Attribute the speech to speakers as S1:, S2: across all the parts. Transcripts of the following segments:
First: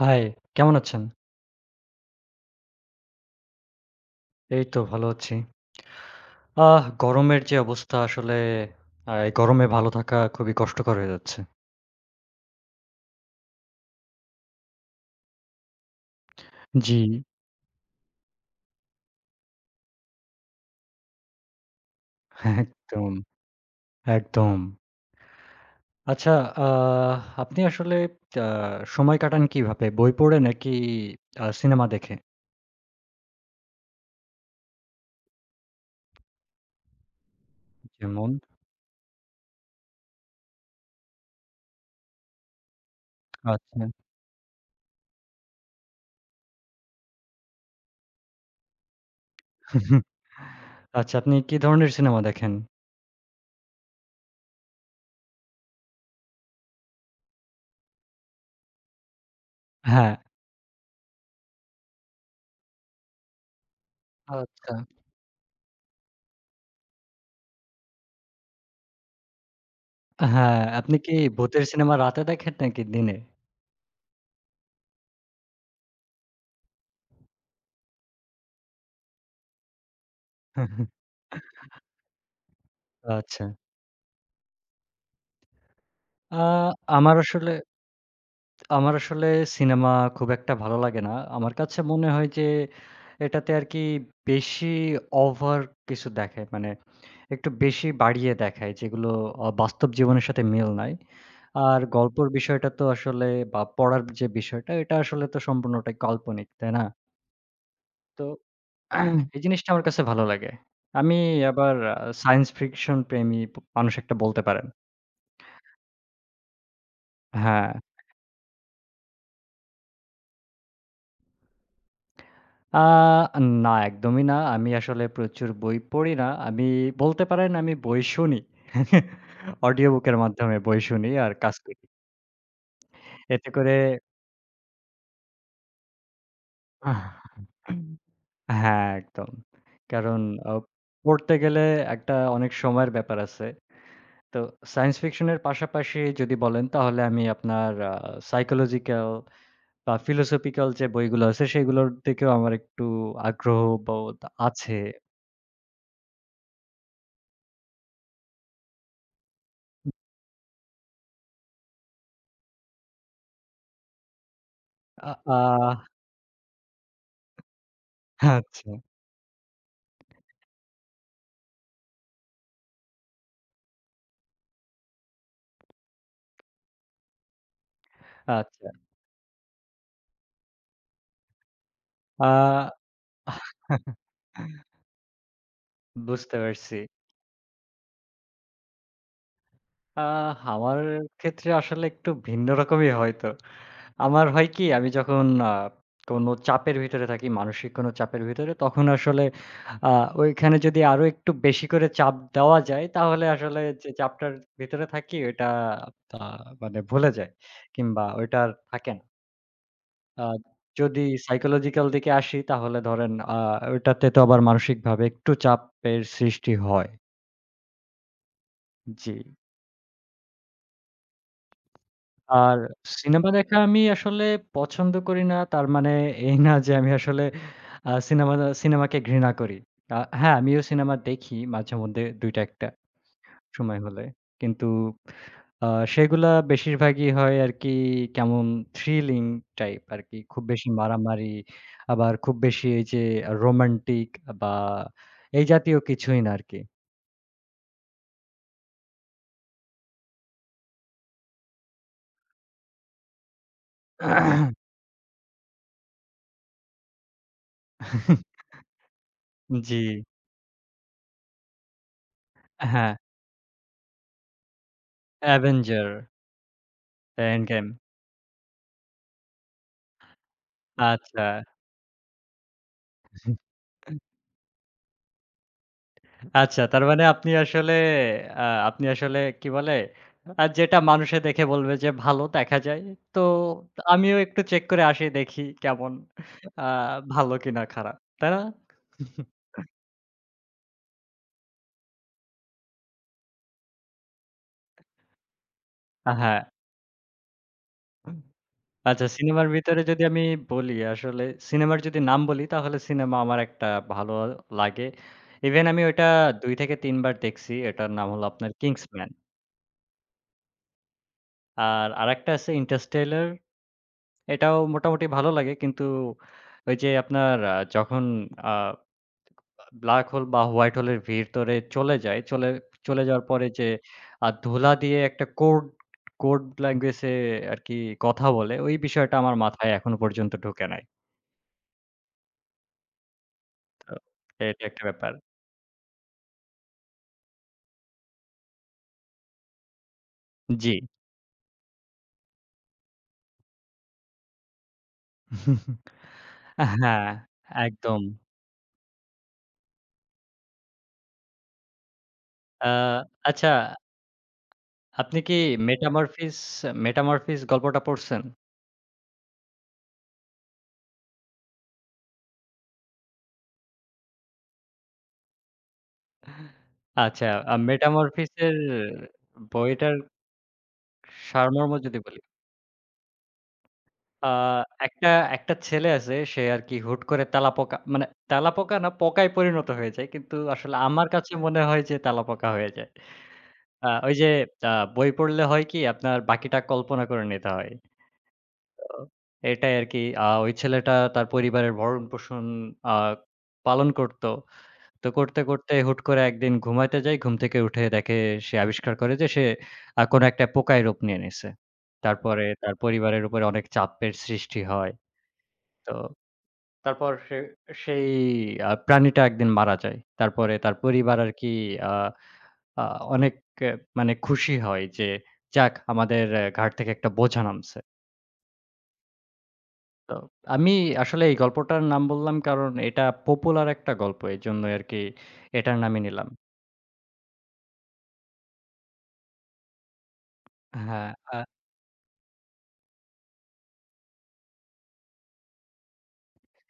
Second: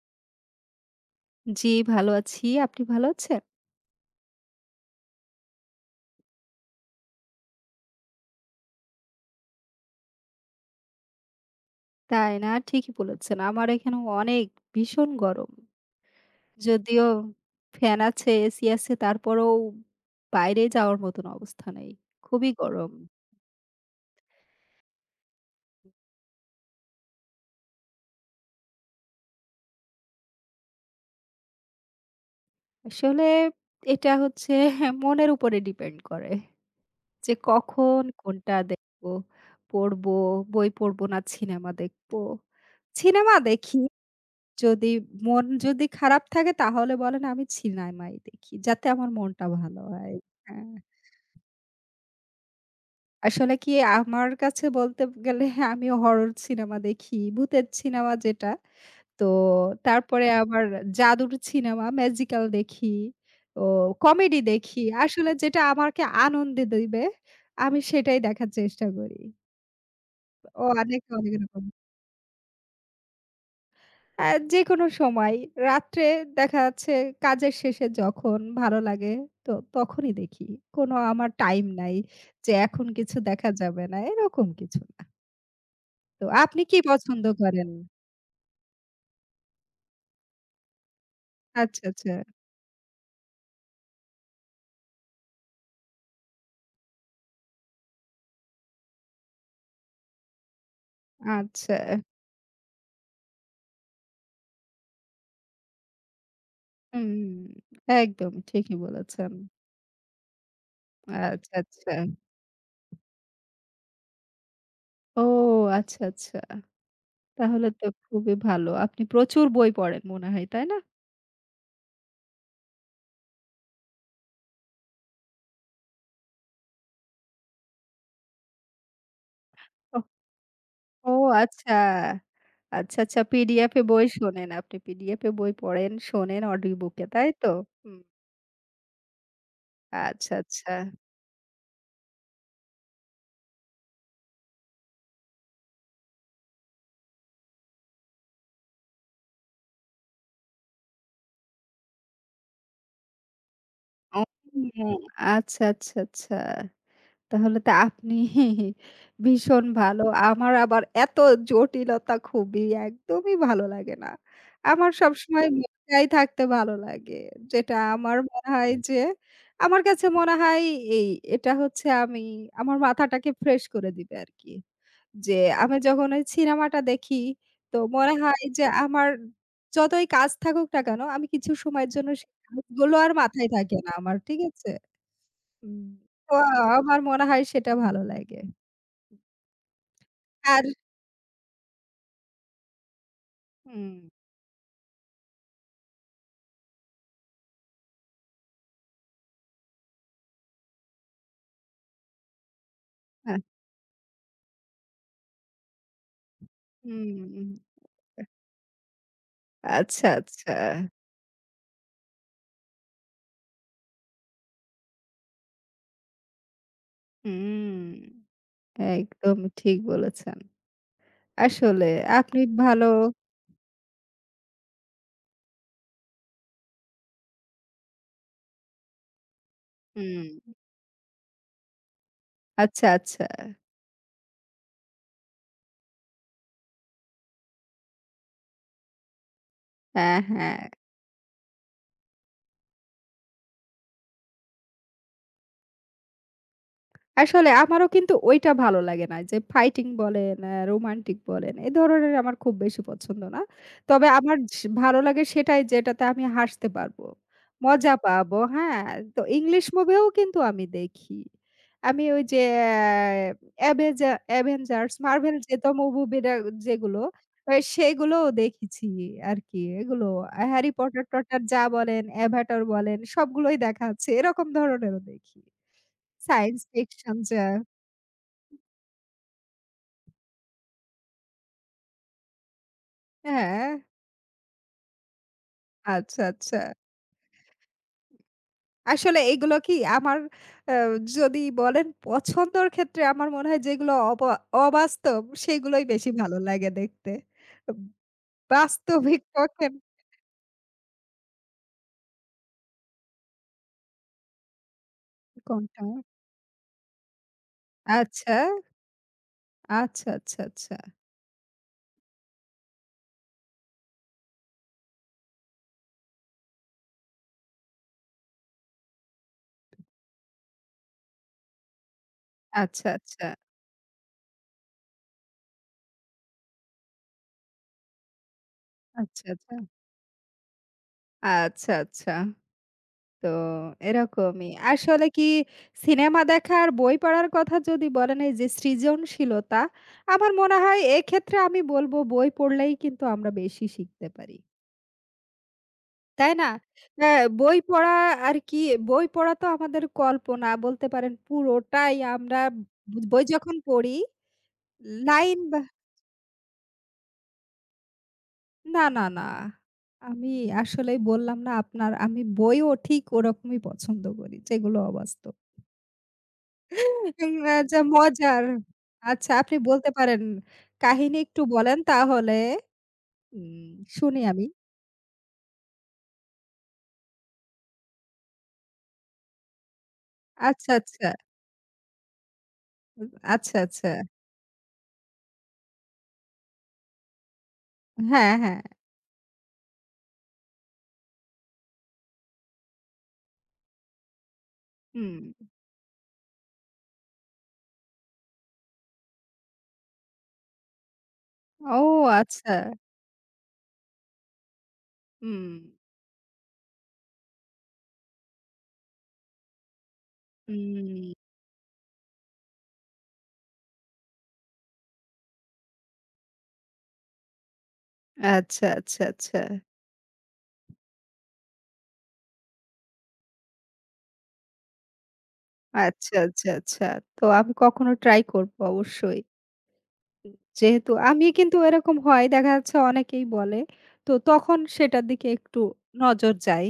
S1: High, কেমন আছেন?
S2: জি, ভালো আছি। আপনি ভালো আছেন?
S1: এই তো ভালো আছি। গরমের যে অবস্থা আসলে এই গরমে ভালো থাকা খুবই কষ্টকর হয়ে যাচ্ছে।
S2: তাই না? ঠিকই বলেছেন। আমার এখানে অনেক ভীষণ গরম।
S1: জি,
S2: যদিও ফ্যান আছে, এসি আছে, তারপরেও বাইরে যাওয়ার মতন অবস্থা নেই। খুবই
S1: হ্যাঁ,
S2: গরম।
S1: একদম, একদম। আচ্ছা, আহ আপনি আসলে আ সময় কাটান কিভাবে? বই পড়ে নাকি সিনেমা দেখে?
S2: আসলে এটা হচ্ছে মনের উপরে ডিপেন্ড করে যে কখন
S1: যেমন?
S2: কোনটা দেখব, পড়ব, বই পড়ব না সিনেমা দেখব। সিনেমা দেখি।
S1: আচ্ছা।
S2: যদি মন যদি খারাপ থাকে তাহলে বলেন আমি সিনেমাই দেখি। যাতে আমার মনটা ভালো হয়। হ্যাঁ।
S1: আচ্ছা, আপনি কি ধরনের সিনেমা দেখেন?
S2: আসলে কি আমার কাছে বলতে গেলে আমিও হরর সিনেমা দেখি। ভূতের সিনেমা যেটা। তো
S1: হ্যাঁ,
S2: তারপরে আবার জাদুর সিনেমা, ম্যাজিক্যাল দেখি। ও কমেডি
S1: আচ্ছা।
S2: দেখি। আসলে যেটা আমাকে আনন্দে দিবে আমি সেটাই দেখার চেষ্টা করি।
S1: হ্যাঁ, আপনি
S2: অনেক,
S1: কি
S2: অনেক
S1: ভূতের
S2: রকম।
S1: সিনেমা রাতে দেখেন নাকি দিনে?
S2: আ যেকোনো সময় রাত্রে দেখা যাচ্ছে কাজের শেষে যখন ভালো লাগে তো তখনই দেখি। কোনো আমার টাইম নাই যে এখন কিছু
S1: আচ্ছা।
S2: দেখা যাবে না। এরকম কিছু না। তো
S1: আ
S2: আপনি কি
S1: আমার
S2: পছন্দ
S1: আসলে
S2: করেন?
S1: আমার আসলে সিনেমা খুব একটা ভালো লাগে না। আমার কাছে
S2: আচ্ছা,
S1: মনে
S2: আচ্ছা,
S1: হয় যে এটাতে আরকি বেশি ওভার কিছু দেখায়। মানে একটু বেশি বাড়িয়ে দেখায় যেগুলো বাস্তব জীবনের সাথে মিল নাই।
S2: আচ্ছা।
S1: আর গল্পর বিষয়টা তো আসলে বা পড়ার যে বিষয়টা এটা আসলে তো সম্পূর্ণটাই কাল্পনিক, তাই না?
S2: হুম,
S1: তো
S2: একদম ঠিকই বলেছেন।
S1: এই জিনিসটা আমার কাছে ভালো লাগে। আমি
S2: আচ্ছা,
S1: আবার
S2: আচ্ছা।
S1: সায়েন্স ফিকশন প্রেমী মানুষ একটা বলতে পারেন।
S2: ও আচ্ছা, আচ্ছা। তাহলে
S1: হ্যাঁ।
S2: তো খুবই ভালো। আপনি প্রচুর বই পড়েন মনে হয়, তাই না?
S1: আ না, একদমই না। আমি আসলে প্রচুর বই পড়ি না। আমি বলতে পারেন আমি বই শুনি। অডিও
S2: ওহ,
S1: বুকের মাধ্যমে বই শুনি
S2: ও
S1: আর কাজ
S2: আচ্ছা।
S1: করি।
S2: আচ্ছা, আচ্ছা
S1: এতে করে
S2: পিডিএফ এ বই শোনেন আপনি। পিডিএফ এ বই পড়েন, শোনেন অডিও বুকে, তাই তো? হুম।
S1: হ্যাঁ, একদম। কারণ
S2: আচ্ছা,
S1: আ
S2: আচ্ছা।
S1: পড়তে গেলে একটা অনেক সময়ের ব্যাপার আছে। তো সায়েন্স ফিকশন এর পাশাপাশি যদি বলেন তাহলে আমি আপনার সাইকোলজিক্যাল বা ফিলোসফিক্যাল যে বইগুলো আছে সেগুলোর দিকেও আমার একটু আগ্রহ বোধ
S2: ও
S1: আছে।
S2: আচ্ছা, আচ্ছা, আচ্ছা। তাহলে তো আপনি ভীষণ ভালো। আমার আবার এত জটিলতা খুবই একদমই ভালো লাগে না। আমার
S1: আ আ
S2: সবসময় মজায় থাকতে ভালো লাগে। যেটা আমার মনে হয়
S1: আচ্ছা।
S2: যে, আমার কাছে মনে হয় এই এটা হচ্ছে আমার মাথাটাকে ফ্রেশ করে দিবে আরকি। যে আমি যখন ওই সিনেমাটা দেখি তো মনে হয় যে
S1: আচ্ছা।
S2: আমার যতই কাজ থাকুক না কেন আমি কিছু সময়ের জন্য
S1: আ
S2: সেই কাজগুলো আর মাথায় থাকে না আমার। ঠিক আছে? হুম। তো
S1: বুঝতে পারছি।
S2: আমার মনে হয় সেটা ভালো লাগে।
S1: আ
S2: আর
S1: আমার ক্ষেত্রে আসলে একটু ভিন্ন রকমই হয়তো।
S2: হুম,
S1: আমার হয় কি আমি যখন কোনো চাপের ভিতরে থাকি, মানসিক কোনো চাপের ভিতরে তখন আসলে আ ওইখানে যদি আরো একটু বেশি করে চাপ দেওয়া যায় তাহলে
S2: হ্যাঁ।
S1: আসলে যে চাপটার ভিতরে থাকি ওইটা আ মানে ভুলে যাই
S2: হুম।
S1: কিংবা ওইটা আর থাকে না।
S2: আচ্ছা,
S1: আ
S2: আচ্ছা।
S1: যদি সাইকোলজিক্যাল দিকে আসি তাহলে ধরেন ওইটাতে তো আবার মানসিকভাবে একটু চাপের সৃষ্টি হয়।
S2: হুম।
S1: জি।
S2: একদম ঠিক বলেছেন। আসলে আপনি
S1: আর
S2: ভালো
S1: সিনেমা দেখা আমি আসলে পছন্দ করি না। তার মানে এই না যে আমি আসলে আ সিনেমা সিনেমাকে ঘৃণা করি। হ্যাঁ,
S2: হুম।
S1: আমিও সিনেমা দেখি মাঝেমধ্যে ২ টা ১ টা।
S2: আচ্ছা, আচ্ছা।
S1: সময় হলে। কিন্তু আ সেগুলা বেশিরভাগই হয় আরকি কেমন থ্রিলিং টাইপ আরকি।
S2: হ্যাঁ,
S1: খুব
S2: হ্যাঁ।
S1: বেশি মারামারি, আবার খুব বেশি এই যে রোমান্টিক বা এই জাতীয় কিছুই না আরকি।
S2: আসলে আমারও কিন্তু ঐটা ভালো লাগে না। যে ফাইটিং বলেন, রোমান্টিক বলেন, এ ধরনের আমার খুব বেশি পছন্দ না। তবে আমার ভালো লাগে সেটাই যেটাতে আমি হাসতে পারবো, মজা পাবো, হ্যাঁ? তো ইংলিশ
S1: জি।
S2: মুভিও কিন্তু আমি দেখি। আমি ওই যে
S1: হ্যাঁ,
S2: অ্যাভেঞ্জার্স, মার্ভেল যেত
S1: অ্যাভেঞ্জার,
S2: মুভিরা যেগুলো,
S1: এন্ড গেম।
S2: সেগুলোও দেখেছি আরকি। এগুলো হ্যারি পটার
S1: আচ্ছা।
S2: টটার যা বলেন, অ্যাভাটার বলেন সবগুলোই দেখা আছে। এরকম ধরনেরও দেখি।
S1: আচ্ছা,
S2: সায়েন্স
S1: তার মানে
S2: ফিকশন
S1: আপনি
S2: যা
S1: আসলে আ আপনি আসলে কি বলে? যেটা মানুষে দেখে বলবে যে ভালো দেখা যায়। তো
S2: হ্যাঁ,
S1: আমিও একটু চেক করে আসি দেখি কেমন
S2: আচ্ছা, আচ্ছা।
S1: আ ভালো কিনা খারাপ। তাই না?
S2: আসলে এগুলো কি আমার আ যদি বলেন পছন্দর ক্ষেত্রে আমার মনে হয় যেগুলো অবাস্তব সেগুলোই বেশি ভালো
S1: হ্যাঁ।
S2: লাগে দেখতে। উব
S1: আচ্ছা,
S2: বাস্তবিক
S1: সিনেমার
S2: পক্ষে
S1: ভিতরে যদি আমি বলি আসলে সিনেমার যদি নাম বলি তাহলে সিনেমা আমার একটা ভালো লাগে। ইভেন আমি
S2: কোনটা?
S1: ওইটা ২ থেকে ৩ বার দেখছি। এটার নাম হলো
S2: আচ্ছা,
S1: আপনার 'কিংসম্যান'।
S2: আচ্ছা, আচ্ছা, আচ্ছা,
S1: আর আরেকটা আছে 'ইন্টারস্টেলার', এটাও মোটামুটি ভালো লাগে। কিন্তু ওই যে আপনার যখন আ ব্লাক হোল বা হোয়াইট হোলের ভিতরে চলে যায়, চলে
S2: আচ্ছা,
S1: চলে যাওয়ার
S2: আচ্ছা,
S1: পরে যে ধুলা দিয়ে একটা কোড কোড ল্যাঙ্গুয়েজ এ আরকি কথা বলে, ওই বিষয়টা
S2: আচ্ছা,
S1: আমার
S2: আচ্ছা,
S1: মাথায় এখনো পর্যন্ত ঢুকে নাই।
S2: আচ্ছা, আচ্ছা। তো
S1: তো
S2: এরকমই।
S1: এটা একটা
S2: আসলে
S1: ব্যাপার।
S2: কি সিনেমা দেখা আর বই পড়ার কথা যদি বলেন এই যে সৃজনশীলতা, আমার মনে
S1: জি।
S2: হয় এক্ষেত্রে আমি বলব বই পড়লেই কিন্তু আমরা বেশি শিখতে পারি। তাই না?
S1: হ্যাঁ,
S2: হ্যাঁ, বই পড়া
S1: একদম।
S2: আর কি বই পড়া তো আমাদের কল্পনা বলতে পারেন পুরোটাই আমরা
S1: আ
S2: বই
S1: আচ্ছা,
S2: যখন পড়ি
S1: আপনি কি
S2: লাইন বা
S1: মেটামরফিস, মেটামরফিস গল্পটা পড়ছেন?
S2: না, না, না। আমি আসলেই বললাম না আপনার আমি বইও ঠিক ওরকমই পছন্দ করি যেগুলো অবাস্তব।
S1: আচ্ছা,
S2: উম আ যা
S1: মেটামরফিস
S2: মজার।
S1: এর
S2: আচ্ছা আপনি বলতে
S1: বইটার
S2: পারেন। কাহিনী একটু
S1: সারমর্ম
S2: বলেন
S1: যদি বলি,
S2: তাহলে উম শুনি
S1: আ
S2: আমি।
S1: একটা, একটা ছেলে আছে সে আর কি হুট করে তেলাপোকা মানে তেলাপোকা না পোকায় পরিণত হয়ে যায়। কিন্তু
S2: আচ্ছা,
S1: আসলে আমার
S2: আচ্ছা,
S1: কাছে মনে হয় যে তেলাপোকা হয়ে যায়।
S2: আচ্ছা, আচ্ছা।
S1: ওই যে আ বই পড়লে হয় কি আপনার বাকিটা কল্পনা করে নিতে হয়।
S2: হ্যাঁ, হ্যাঁ।
S1: তো এটাই আরকি ওই ছেলেটা তার পরিবারের ভরণ-পোষণ আ পালন করত। তো
S2: হুম।
S1: করতে হুট করে একদিন ঘুমাইতে যাই। ঘুম থেকে উঠে দেখে সে আবিষ্কার করে যে সে কোনো একটা পোকায় রূপ নিয়ে নিছে।
S2: ও
S1: তারপরে
S2: আচ্ছা।
S1: তার পরিবারের উপরে অনেক চাপের সৃষ্টি হয়।
S2: হুম,
S1: তো তারপর সে সেই প্রাণীটা একদিন মারা যায়। তারপরে তার পরিবার
S2: হুম।
S1: আরকি আ আ অনেক এ মানে খুশি হয় যে যাক আমাদের ঘাড় থেকে একটা বোঝা নামছে।
S2: আচ্ছা, আচ্ছা, আচ্ছা।
S1: তো আমি আসলে এই গল্পটার নাম বললাম কারণ এটা পপুলার একটা গল্প। এজন্যই আরকি এটার নামই
S2: আচ্ছা,
S1: নিলাম।
S2: আচ্ছা, আচ্ছা। তো আমি কখনো ট্রাই করব অবশ্যই। যেহেতু
S1: হ্যাঁ,
S2: আমি
S1: আ
S2: কিন্তু এরকম হয় দেখা যাচ্ছে অনেকেই বলে। তো তখন সেটার দিকে একটু নজর যায়।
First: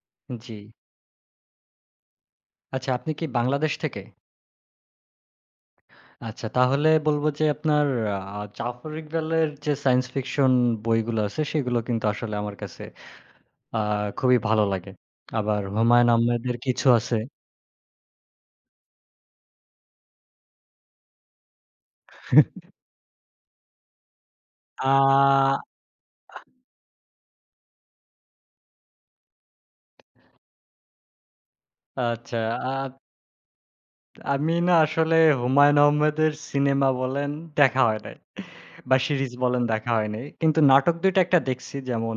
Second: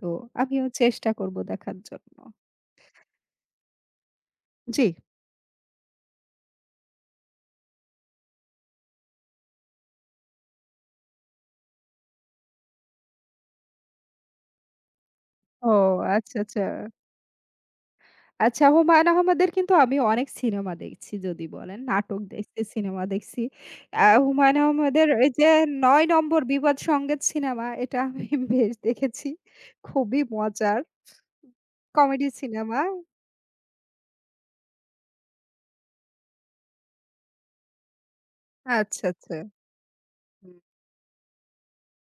S2: তো
S1: জি।
S2: আমিও চেষ্টা করব দেখার জন্য।
S1: আচ্ছা, আপনি কি বাংলাদেশ থেকে?
S2: জি।
S1: আচ্ছা, তাহলে বলব যে আপনার জাফর ইকবালের যে সায়েন্স ফিকশন বইগুলো আছে, সেগুলো কিন্তু আসলে আমার কাছে আ খুবই ভালো লাগে। আবার
S2: ও
S1: হুমায়ূন
S2: আচ্ছা,
S1: আহমেদের
S2: আচ্ছা।
S1: কিছু আছে।
S2: আচ্ছা হুমায়ূন আহমেদের কিন্তু আমি অনেক সিনেমা দেখছি যদি বলেন। নাটক দেখছি, সিনেমা দেখছি। হুমায়ূন আহমেদের এই যে
S1: আ
S2: ৯ নম্বর বিবাদ সংগীত সিনেমা এটা আমি বেশ দেখেছি। খুবই মজার কমেডি
S1: আচ্ছা, আ
S2: সিনেমা।
S1: আমি না আসলে হুমায়ূন আহমেদের সিনেমা বলেন, দেখা হয় নাই। বা
S2: আচ্ছা,
S1: সিরিজ
S2: আচ্ছা।
S1: বলেন দেখা হয় নাই।
S2: হুম।
S1: কিন্তু নাটক ২ টা একটা দেখছি যেমন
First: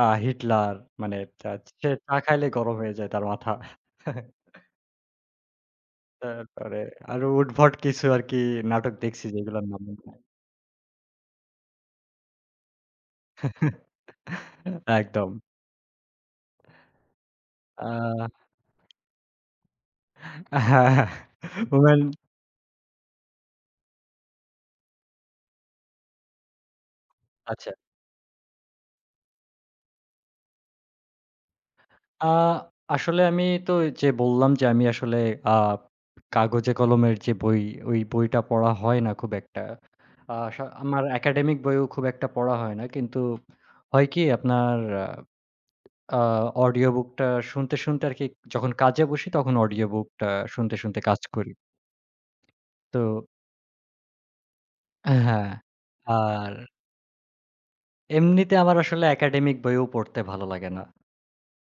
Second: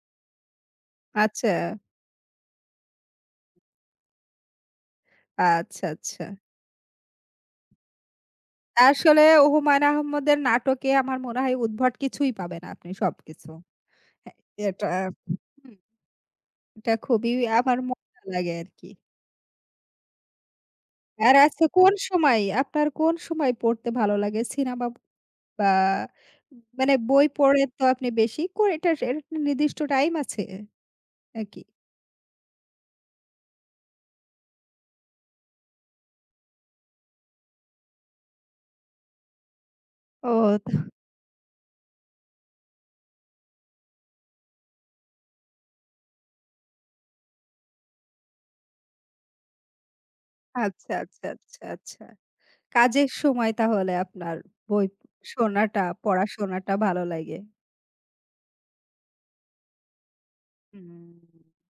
S1: 'হিটলার' মানে তা
S2: আচ্ছা,
S1: সে চা খাইলে গরম হয়ে যায় তার মাথা।
S2: আচ্ছা, আচ্ছা।
S1: তারপরে আরো উদ্ভট কিছু আরকি নাটক
S2: আসলে
S1: দেখছি যেগুলোর নাম
S2: হুমায়ূন
S1: মনে নাই।
S2: আহমেদের নাটকে আমার মনে হয় উদ্ভট কিছুই পাবেন আপনি সবকিছু। হ্যাঁ, এটা
S1: একদম।
S2: হুম, এটা খুবই আমার
S1: আ
S2: মজা লাগে আরকি।
S1: হ্যাঁ,
S2: আর আচ্ছা
S1: ওমেন
S2: কোন সময় পড়তে ভালো লাগে? সিনেমা বা মানে বই পড়ে
S1: আচ্ছা।
S2: তো আপনি বেশি করে এটা এর একটা নির্দিষ্ট টাইম আছে নাকি?
S1: আ আসলে আমি তো যে বললাম যে আমি আসলে আ কাগজে কলমের যে বই, ওই বইটা পড়া হয় না খুব একটা। আ
S2: ও
S1: সা আমার একাডেমিক বইও খুব একটা পড়া হয় না। কিন্তু হয় কি আপনার আ অডিও বুকটা শুনতে আরকি যখন কাজে বসি তখন অডিও বুকটা শুনতে,
S2: আচ্ছা,
S1: শুনতে কাজ
S2: আচ্ছা,
S1: করি।
S2: আচ্ছা, আচ্ছা।
S1: তো
S2: কাজের সময় তাহলে আপনার বই
S1: হ্যাঁ,
S2: শোনাটা,
S1: আর
S2: পড়াশোনাটা ভালো লাগে।
S1: এমনিতে আমার আসলে একাডেমিক বইও পড়তে ভালো লাগে না।
S2: হুম।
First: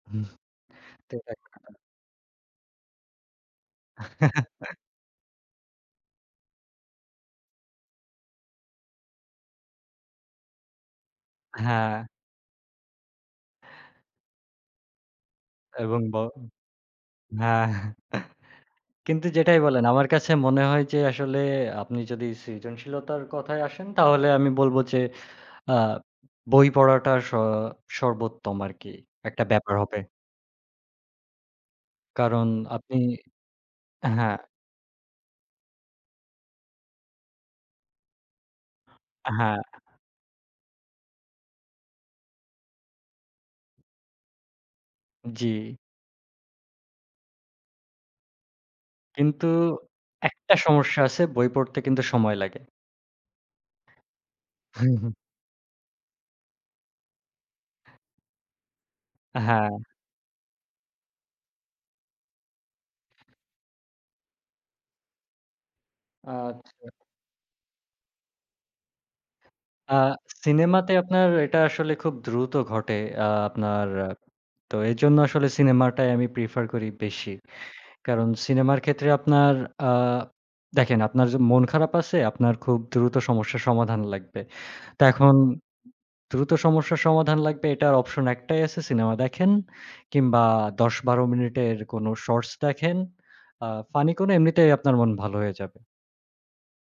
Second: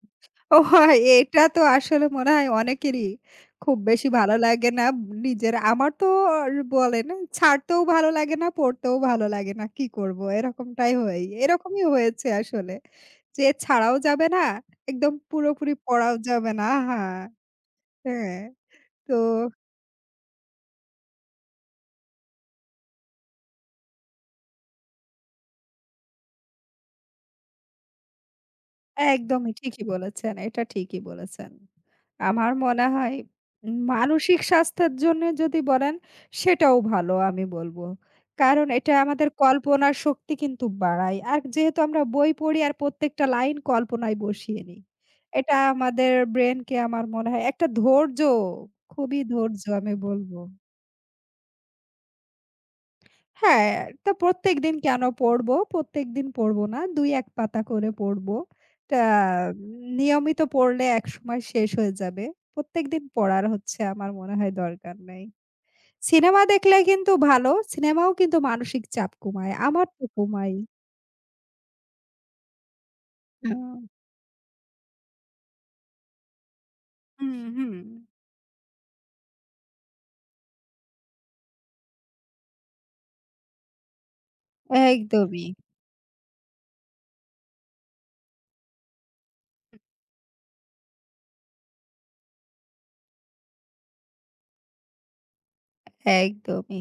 S1: হুম।
S2: ওহ!
S1: তো এটা
S2: এটা
S1: একটা
S2: তো
S1: ব্যাপার।
S2: আসলে মনে হয় অনেকেরই খুব বেশি ভালো লাগে না নিজের। আমার তো আর বলেন ছাড়তেও ভালো লাগে না, পড়তেও ভালো লাগে না। কি করব? এরকমটাই হয়। এরকমই
S1: হ্যাঁ,
S2: হয়েছে আসলে। যে ছাড়াও যাবে না, একদম পুরোপুরি
S1: এবং ব
S2: পড়াও যাবে না।
S1: হ্যাঁ,
S2: হ্যাঁ, হ্যাঁ। তো
S1: কিন্তু যেটাই বলেন আমার কাছে মনে হয় যে আসলে আপনি যদি সৃজনশীলতার কথায় আসেন তাহলে আমি বলব যে আ বই পড়াটা সর্বোত্তম আরকি একটা
S2: একদমই
S1: ব্যাপার
S2: ঠিকই
S1: হবে।
S2: বলেছেন। এটা ঠিকই বলেছেন।
S1: কারণ
S2: আমার মনে
S1: আপনি
S2: হয়
S1: হ্যাঁ,
S2: মানসিক স্বাস্থ্যের জন্যে যদি বলেন সেটাও ভালো আমি বলব। কারণ এটা আমাদের
S1: হ্যাঁ,
S2: কল্পনার শক্তি কিন্তু বাড়ায়। আর যেহেতু আমরা বই পড়ি আর প্রত্যেকটা লাইন কল্পনায় বসিয়ে নিই।
S1: জি।
S2: এটা আমাদের ব্রেইনকে আমার মনে হয় একটা ধৈর্য, খুবই
S1: কিন্তু
S2: ধৈর্য আমি বলব।
S1: একটা সমস্যা আছে বই পড়তে কিন্তু সময় লাগে।
S2: হ্যাঁ, তা প্রত্যেকদিন কেন পড়বো? প্রত্যেকদিন পড়বো না। ২-১ পাতা করে পড়বো। তা
S1: হ্যাঁ,
S2: নিয়মিত পড়লে একসময় শেষ হয়ে যাবে। প্রত্যেকদিন পড়ার হচ্ছে আমার মনে হয় দরকার নাই। সিনেমা দেখলে
S1: আচ্ছা।
S2: কিন্তু ভালো। সিনেমাও কিন্তু মানসিক চাপ কমায়। আমার
S1: আ
S2: তো কমায়।
S1: সিনেমাতে আপনার এটা আসলে খুব দ্রুত ঘটে।
S2: হুম।
S1: আপনার তো এজন্য আসলে সিনেমাটাই আমি প্রেফার করি বেশি।
S2: হুম, হুম।
S1: কারণ সিনেমার ক্ষেত্রে আপনার আ দেখেন আপনার যে মন খারাপ আছে, আপনার খুব দ্রুত সমস্যার সমাধান লাগবে। তো এখন
S2: একদমই,
S1: দ্রুত সমস্যার সমাধান লাগবে এটার অপশন একটাই আছে সিনেমা দেখেন কিংবা ১০-১২ মিনিটের কোনো শর্টস দেখেন। আ ফানি কোনো এমনিতেই আপনার মন ভালো হয়ে যাবে।
S2: একদমই।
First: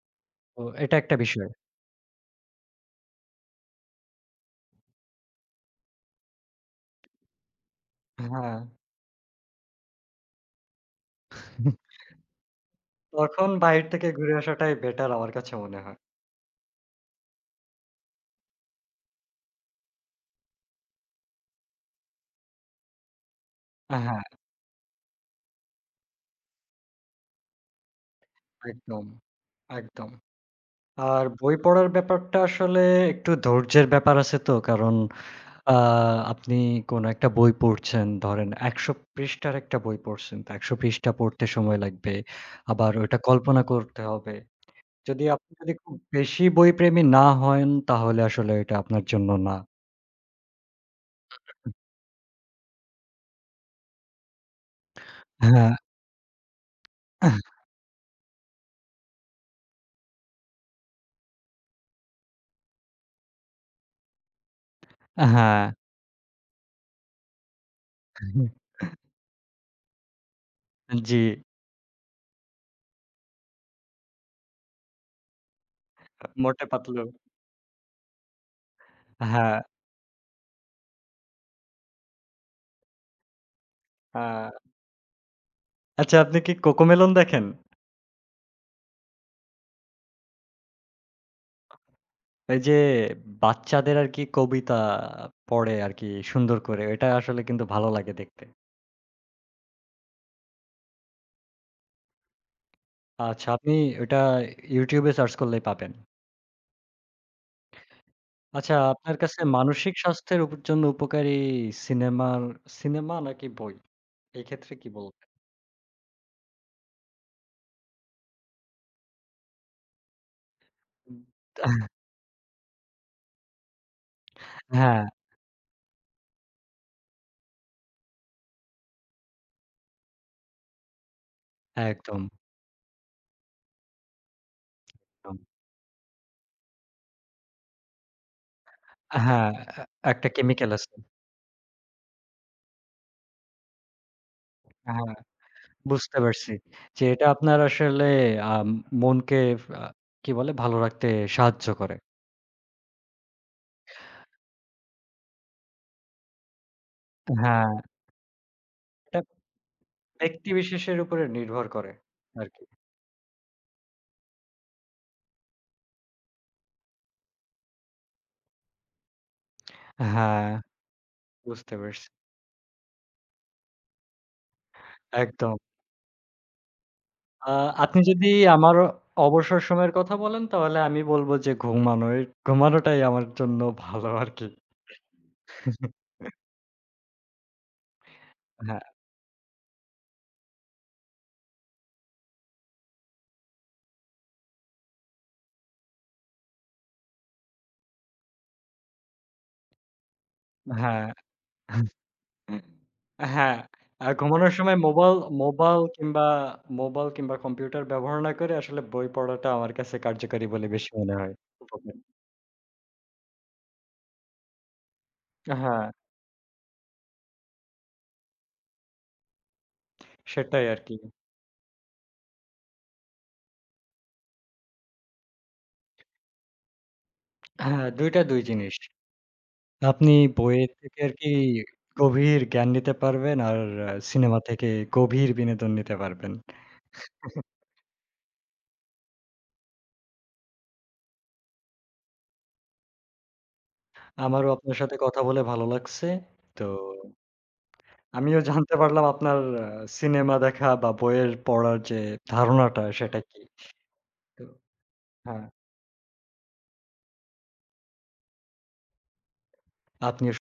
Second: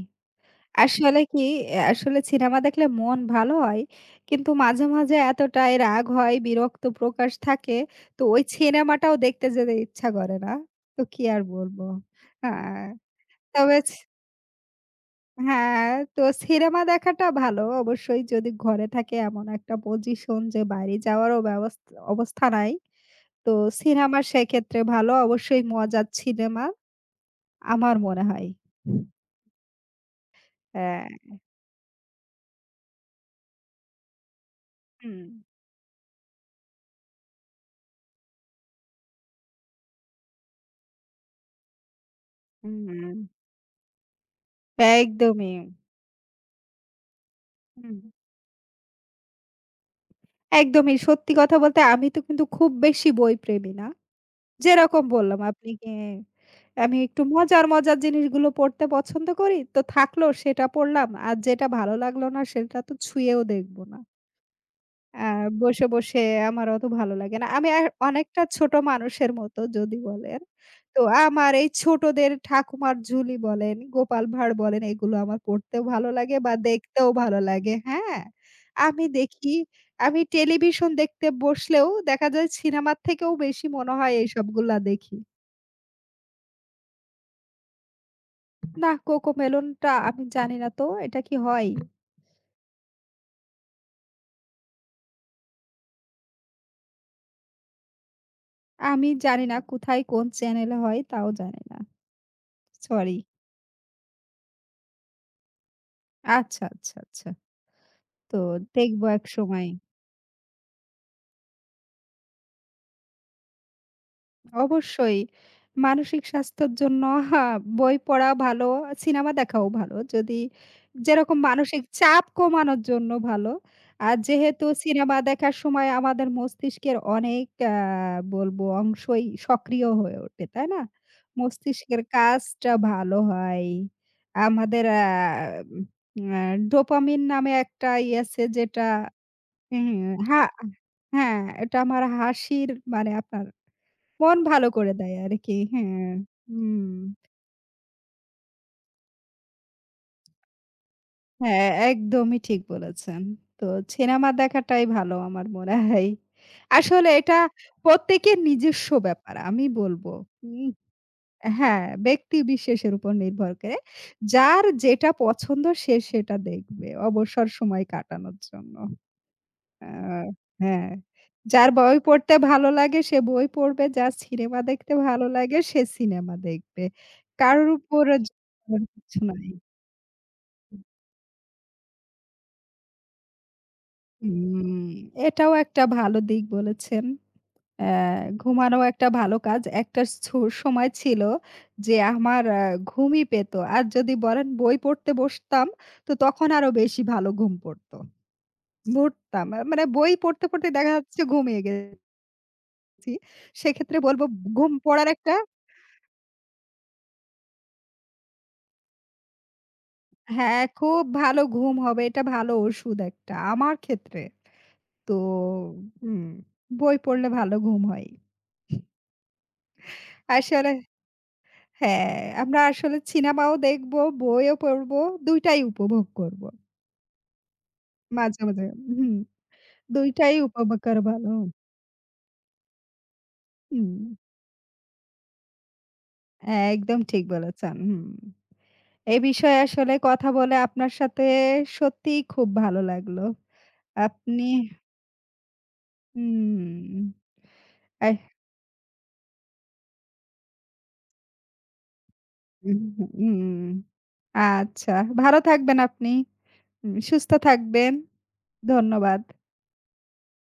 S1: তো এটা একটা
S2: আসলে কি,
S1: বিষয়।
S2: আসলে সিনেমা দেখলে মন ভালো হয়। কিন্তু মাঝে, মাঝে এতটাই রাগ হয়, বিরক্ত প্রকাশ থাকে। তো ওই
S1: হ্যাঁ।
S2: সিনেমাটাও দেখতে যেতে ইচ্ছা করে না। তো কি আর বলবো? হ্যাঁ,
S1: তখন
S2: তবে
S1: বাহির থেকে ঘুরে আসাটাই বেটার আমার কাছে মনে
S2: হ্যাঁ,
S1: হয়।
S2: তো সিনেমা দেখাটা ভালো। অবশ্যই যদি ঘরে থাকে এমন একটা পজিশন যে বাইরে যাওয়ারও অবস্থা নাই। তো সিনেমা
S1: হ্যাঁ,
S2: সেক্ষেত্রে ভালো। অবশ্যই মজার সিনেমা আমার মনে হয়।
S1: একদম, একদম।
S2: হ্যাঁ,
S1: আর বই পড়ার ব্যাপারটা আসলে একটু ধৈর্যের ব্যাপার আছে তো। কারণ
S2: হুম,
S1: আ আপনি কোন একটা বই পড়ছেন, ধরেন ১০০ পৃষ্ঠার একটা বই পড়ছেন। তো ১০০ পৃষ্ঠা পড়তে সময় লাগবে। আবার ওইটা
S2: হুম,
S1: কল্পনা করতে হবে। যদি আপনি
S2: একদমই।
S1: যদি খুব বেশি বইপ্রেমী না হন,
S2: হুম।
S1: তাহলে আসলে এটা আপনার জন্য না।
S2: একদমই। সত্যি কথা বলতে আমি তো কিন্তু খুব বেশি বইপ্রেমী না। যেরকম বললাম
S1: হ্যাঁ,
S2: আপনাকে আমি একটু মজার, মজার জিনিসগুলো পড়তে পছন্দ করি। তো থাকলো সেটা পড়লাম। আর যেটা ভালো লাগলো না সেটা তো ছুঁয়েও দেখব না। আ
S1: হ্যাঁ,
S2: বসে, বসে আমার অত ভালো লাগে না। আমি আর অনেকটা ছোট মানুষের মতো যদি বলেন। তো
S1: জি,
S2: আমার এই ছোটদের ঠাকুমার ঝুলি বলেন, গোপাল ভাঁড় বলেন এগুলো আমার পড়তেও ভালো লাগে বা
S1: মোটে পাতলু।
S2: দেখতেও ভালো লাগে। হ্যাঁ? আমি দেখি,
S1: হ্যাঁ,
S2: আমি টেলিভিশন দেখতে বসলেও দেখা যায় সিনেমার থেকেও বেশি মনে হয়
S1: হ্যাঁ।
S2: এইসবগুলা দেখি।
S1: আচ্ছা, আপনি কি কোকোমেলন দেখেন?
S2: না, কোকোমেলনটা আমি জানি না তো এটা কি হয়?
S1: এই যে বাচ্চাদের আরকি কবিতা পড়ে আরকি সুন্দর করে। এটা আসলে কিন্তু ভালো লাগে দেখতে।
S2: আমি জানি না কোথায় কোন চ্যানেলে হয় তাও জানি না। সরি।
S1: আচ্ছা, আপনি ওটা YouTube এ সার্চ করলেই পাবেন।
S2: আচ্ছা, আচ্ছা, আচ্ছা। তো
S1: আচ্ছা,
S2: দেখব
S1: আপনার কাছে
S2: একসময়।
S1: মানসিক স্বাস্থ্যের জন্য উপকারী সিনেমার সিনেমা নাকি বই? এই ক্ষেত্রে কি
S2: অবশ্যই
S1: বলবেন?
S2: মানসিক স্বাস্থ্যের জন্য হা, বই পড়া ভালো, সিনেমা দেখাও ভালো।
S1: উম
S2: যেরকম মানসিক চাপ কমানোর জন্য ভালো। আর যেহেতু
S1: হ্যাঁ,
S2: সিনেমা দেখার সময় আমাদের মস্তিষ্কের অনেক আ বলব অংশই সক্রিয় হয়ে ওঠে, তাই না? মস্তিষ্কের
S1: একদম,
S2: কাজটা ভালো হয়। আমাদের আ
S1: একদম।
S2: উম আ ডোপামিন নামে একটা ইয়ে আছে যেটা
S1: হ্যাঁ, এ
S2: হুম,
S1: একটা
S2: হা
S1: কেমিক্যাল আছে।
S2: হ্যাঁ, এটা আমার মানে আপনার মন ভালো করে
S1: হ্যাঁ,
S2: দেয় আরকি। হ্যাঁ,
S1: বুঝতে পারছি।
S2: হুম।
S1: যে এটা আপনার আসলে আ মনকে আ কি বলে ভালো রাখতে সাহায্য
S2: হ্যাঁ,
S1: করে।
S2: একদমই ঠিক বলেছেন। তো সিনেমা দেখাটাই ভালো আমার মনে হয়। আসলে এটা
S1: হ্যাঁ,
S2: প্রত্যেকের নিজস্ব
S1: এটা
S2: ব্যাপার আমি বলব।
S1: ব্যক্তি
S2: উম
S1: বিশেষের উপরে নির্ভর
S2: হ্যাঁ,
S1: করে
S2: ব্যক্তি
S1: আরকি।
S2: বিশেষের উপর নির্ভর করে। যার যেটা পছন্দ সে সেটা দেখবে অবসর সময় কাটানোর জন্য। আ
S1: হ্যাঁ,
S2: হ্যাঁ, যার
S1: বুঝতে
S2: বই
S1: পারছি।
S2: পড়তে ভালো লাগে সে বই পড়বে, যার সিনেমা দেখতে ভালো
S1: একদম।
S2: লাগে সে সিনেমা দেখবে।
S1: আ
S2: কারোর
S1: আপনি
S2: উপর
S1: যদি আমার
S2: জোর কিছু নাই।
S1: অবসর সময়ের কথা বলেন তাহলে আমি বলব যে ঘুমানো। এই ঘুমানোটাই আমার জন্য ভালো আরকি।
S2: হুম, এটাও একটা ভালো দিক বলেছেন। আ ঘুমানো
S1: হ্যাঁ,
S2: একটা ভালো কাজ। একটা সু সময় ছিল যে আমার ঘুমই পেত। আর যদি বলেন বই পড়তে বসতাম তো তখন আরো বেশি ভালো ঘুম পড়ত। পড়তাম। মানে বই পড়তে, পড়তে দেখা
S1: হ্যাঁ।
S2: যাচ্ছে ঘুমিয়ে জি,
S1: হ্যাঁ,
S2: সেক্ষেত্রে
S1: আর
S2: বলব
S1: ঘুমানোর
S2: ঘুম
S1: সময়
S2: পড়ার
S1: মোবাইল
S2: একটা
S1: মোবাইল কিংবা মোবাইল কিংবা কম্পিউটার ব্যবহার না করে আসলে বই পড়াটা আমার কাছে কার্যকরী
S2: হ্যাঁ,
S1: বলে বেশি
S2: খুব
S1: মনে হয়।
S2: ভালো ঘুম
S1: উপকারী।
S2: হবে। এটা ভালো ওষুধ একটা আমার ক্ষেত্রে। তো
S1: হ্যাঁ,
S2: হুম, বই পড়লে ভালো ঘুম হয়।
S1: সেটাই
S2: আসলে
S1: আরকি।
S2: হ্যাঁ, আমরা আসলে সিনেমাও দেখব, বইও পড়ব, ২ টাই উপভোগ করব।
S1: হ্যাঁ, ২ টা ২
S2: মাঝে, মাঝে
S1: জিনিস।
S2: হুম, ২
S1: আপনি
S2: টাই
S1: বইয়ের
S2: উপভোগ
S1: থেকে
S2: করা
S1: আরকি
S2: ভালো।
S1: গভীর জ্ঞান নিতে পারবেন আর
S2: হুম,
S1: সিনেমা থেকে গভীর বিনোদন নিতে পারবেন।
S2: একদম ঠিক বলেছেন। হুম, এ বিষয়ে আসলে কথা বলে আপনার সাথে সত্যিই খুব ভালো লাগলো। আপনি
S1: আমারও আপনার সাথে কথা বলে ভালো লাগছে। তো
S2: হুম, আহ
S1: আমিও জানতে পারলাম আপনার আ সিনেমা দেখা বা বইয়ের পড়ার যে ধারণাটা সেটা কি।
S2: হুম,
S1: তো
S2: আচ্ছা। ভালো
S1: হ্যাঁ,
S2: থাকবেন আপনি। সুস্থ থাকবেন। ধন্যবাদ।
S1: আপনিও